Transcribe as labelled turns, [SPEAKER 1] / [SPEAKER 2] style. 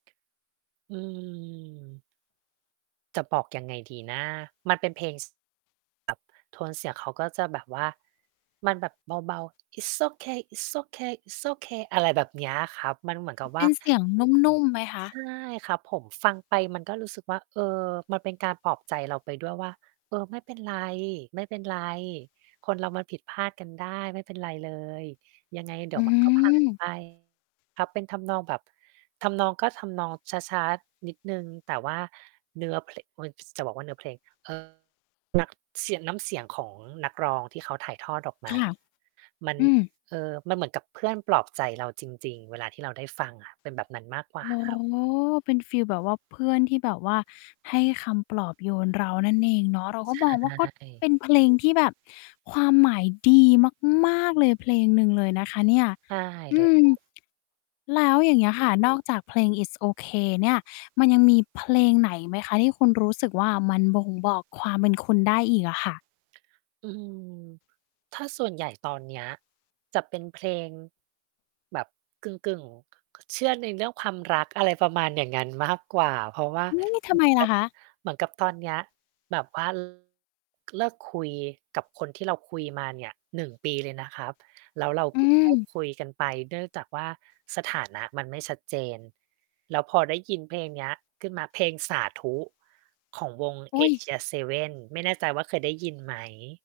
[SPEAKER 1] อืม จะบอกยังไงดีนะ มันเป็นเพลง ส แบบ โทนเสียงเขาก็จะแบบว่า มันแบบเบา ๆ "It's ok It's ok It's ok" อะไรแบบเนี้ยครับ มันเหมือนกับว
[SPEAKER 2] เป
[SPEAKER 1] ่
[SPEAKER 2] ็
[SPEAKER 1] า
[SPEAKER 2] นเสียงนุ่ม ๆ ไหมคะ?
[SPEAKER 1] ใช่ครับผม ฟังไปมันก็รู้สึกว่า เออ มันเป็นการปลอบใจเราไปด้วยว่า เออ ไม่เป็นไร ไม่เป็นไร คนเรามันผิดพลาดกันได้ ไม่เป็นไรเลย ยังไงเดี
[SPEAKER 2] อ
[SPEAKER 1] ๋
[SPEAKER 2] ื
[SPEAKER 1] ยว มันก็ผ่าน
[SPEAKER 2] ม
[SPEAKER 1] ไป ครับ เป็นทำนองแบบ ทำนอง ก็ทำนองช้า ๆ นิดหนึ่ง แต่ว่าเนื้อ เพละ อุ๊ย ส จะบอกว่าเนื้อเพลง เอ่อ นัก เสียะ น้ำเสียงของนักร้องที่เขาถ่ายทอดออกม
[SPEAKER 2] ค
[SPEAKER 1] า
[SPEAKER 2] ่ะ
[SPEAKER 1] มัน
[SPEAKER 2] อืม
[SPEAKER 1] เอ่อ มันเหมือนกับเพื่อนปลอบใจเราจริง ๆ เวลาที่เราได้ฟังอะ เป็นแบบนั้นมากกว
[SPEAKER 2] อ
[SPEAKER 1] ่า
[SPEAKER 2] ๋อ
[SPEAKER 1] ครับ
[SPEAKER 2] เป็นฟีลแบบว่าเพื่อนที่แบบว่าให้คำปลอบโยนเรานั่นเองเนาะ เราก็
[SPEAKER 1] ใช
[SPEAKER 2] มองว่า ก็เป
[SPEAKER 1] ่
[SPEAKER 2] ็นเพลงที่แบบความหมายดีมาก ๆ เลย เพลงหนึ่งเลยนะคะเนี่ย
[SPEAKER 1] ใช่
[SPEAKER 2] อ
[SPEAKER 1] เล
[SPEAKER 2] ื
[SPEAKER 1] ย
[SPEAKER 2] ม
[SPEAKER 1] ครับ
[SPEAKER 2] แล้วอย่างเงี้ยค่ะ นอกจากเพลง "It's ok" เนี่ย มันยังมีเพลงไหนไหมคะ? ที่คุณรู้สึกว่า มันบ่งบอกความเป็นคุณได้อีกอะค่ะ
[SPEAKER 1] อืม ถ้าส่วนใหญ่ ตอนเนี้ย จะเป็นเพลง แบบกึ่ง ๆ เชื่อในเรื่องความรัก อะไรประมาณอย่างงั้นมากกว่า เพราะว่า
[SPEAKER 2] อือ ทำ
[SPEAKER 1] เ
[SPEAKER 2] ไ
[SPEAKER 1] ห
[SPEAKER 2] ม
[SPEAKER 1] มือน
[SPEAKER 2] ล
[SPEAKER 1] ก
[SPEAKER 2] ่ะ
[SPEAKER 1] ับ
[SPEAKER 2] คะ?
[SPEAKER 1] เหมือนกับตอนเนี้ยแบบ ว่า เลิกคุยกับคนที่เราคุยมาเนี่ย 1 ปีเลยนะครับ แล้วเรา
[SPEAKER 2] อ
[SPEAKER 1] เ
[SPEAKER 2] ื
[SPEAKER 1] พิ่งเลิก
[SPEAKER 2] ม
[SPEAKER 1] คุยกันไป เนื่องจากว่า สถานะ มันไม่ชัดเจน แล้วพอได้ยินเพลงเนี้ยขึ้นมา เพลง "สาธุ" ของวง
[SPEAKER 2] อุ๊ย
[SPEAKER 1] ASIA7 ไม่แน่ใจว่าเคยได้ยินไหม?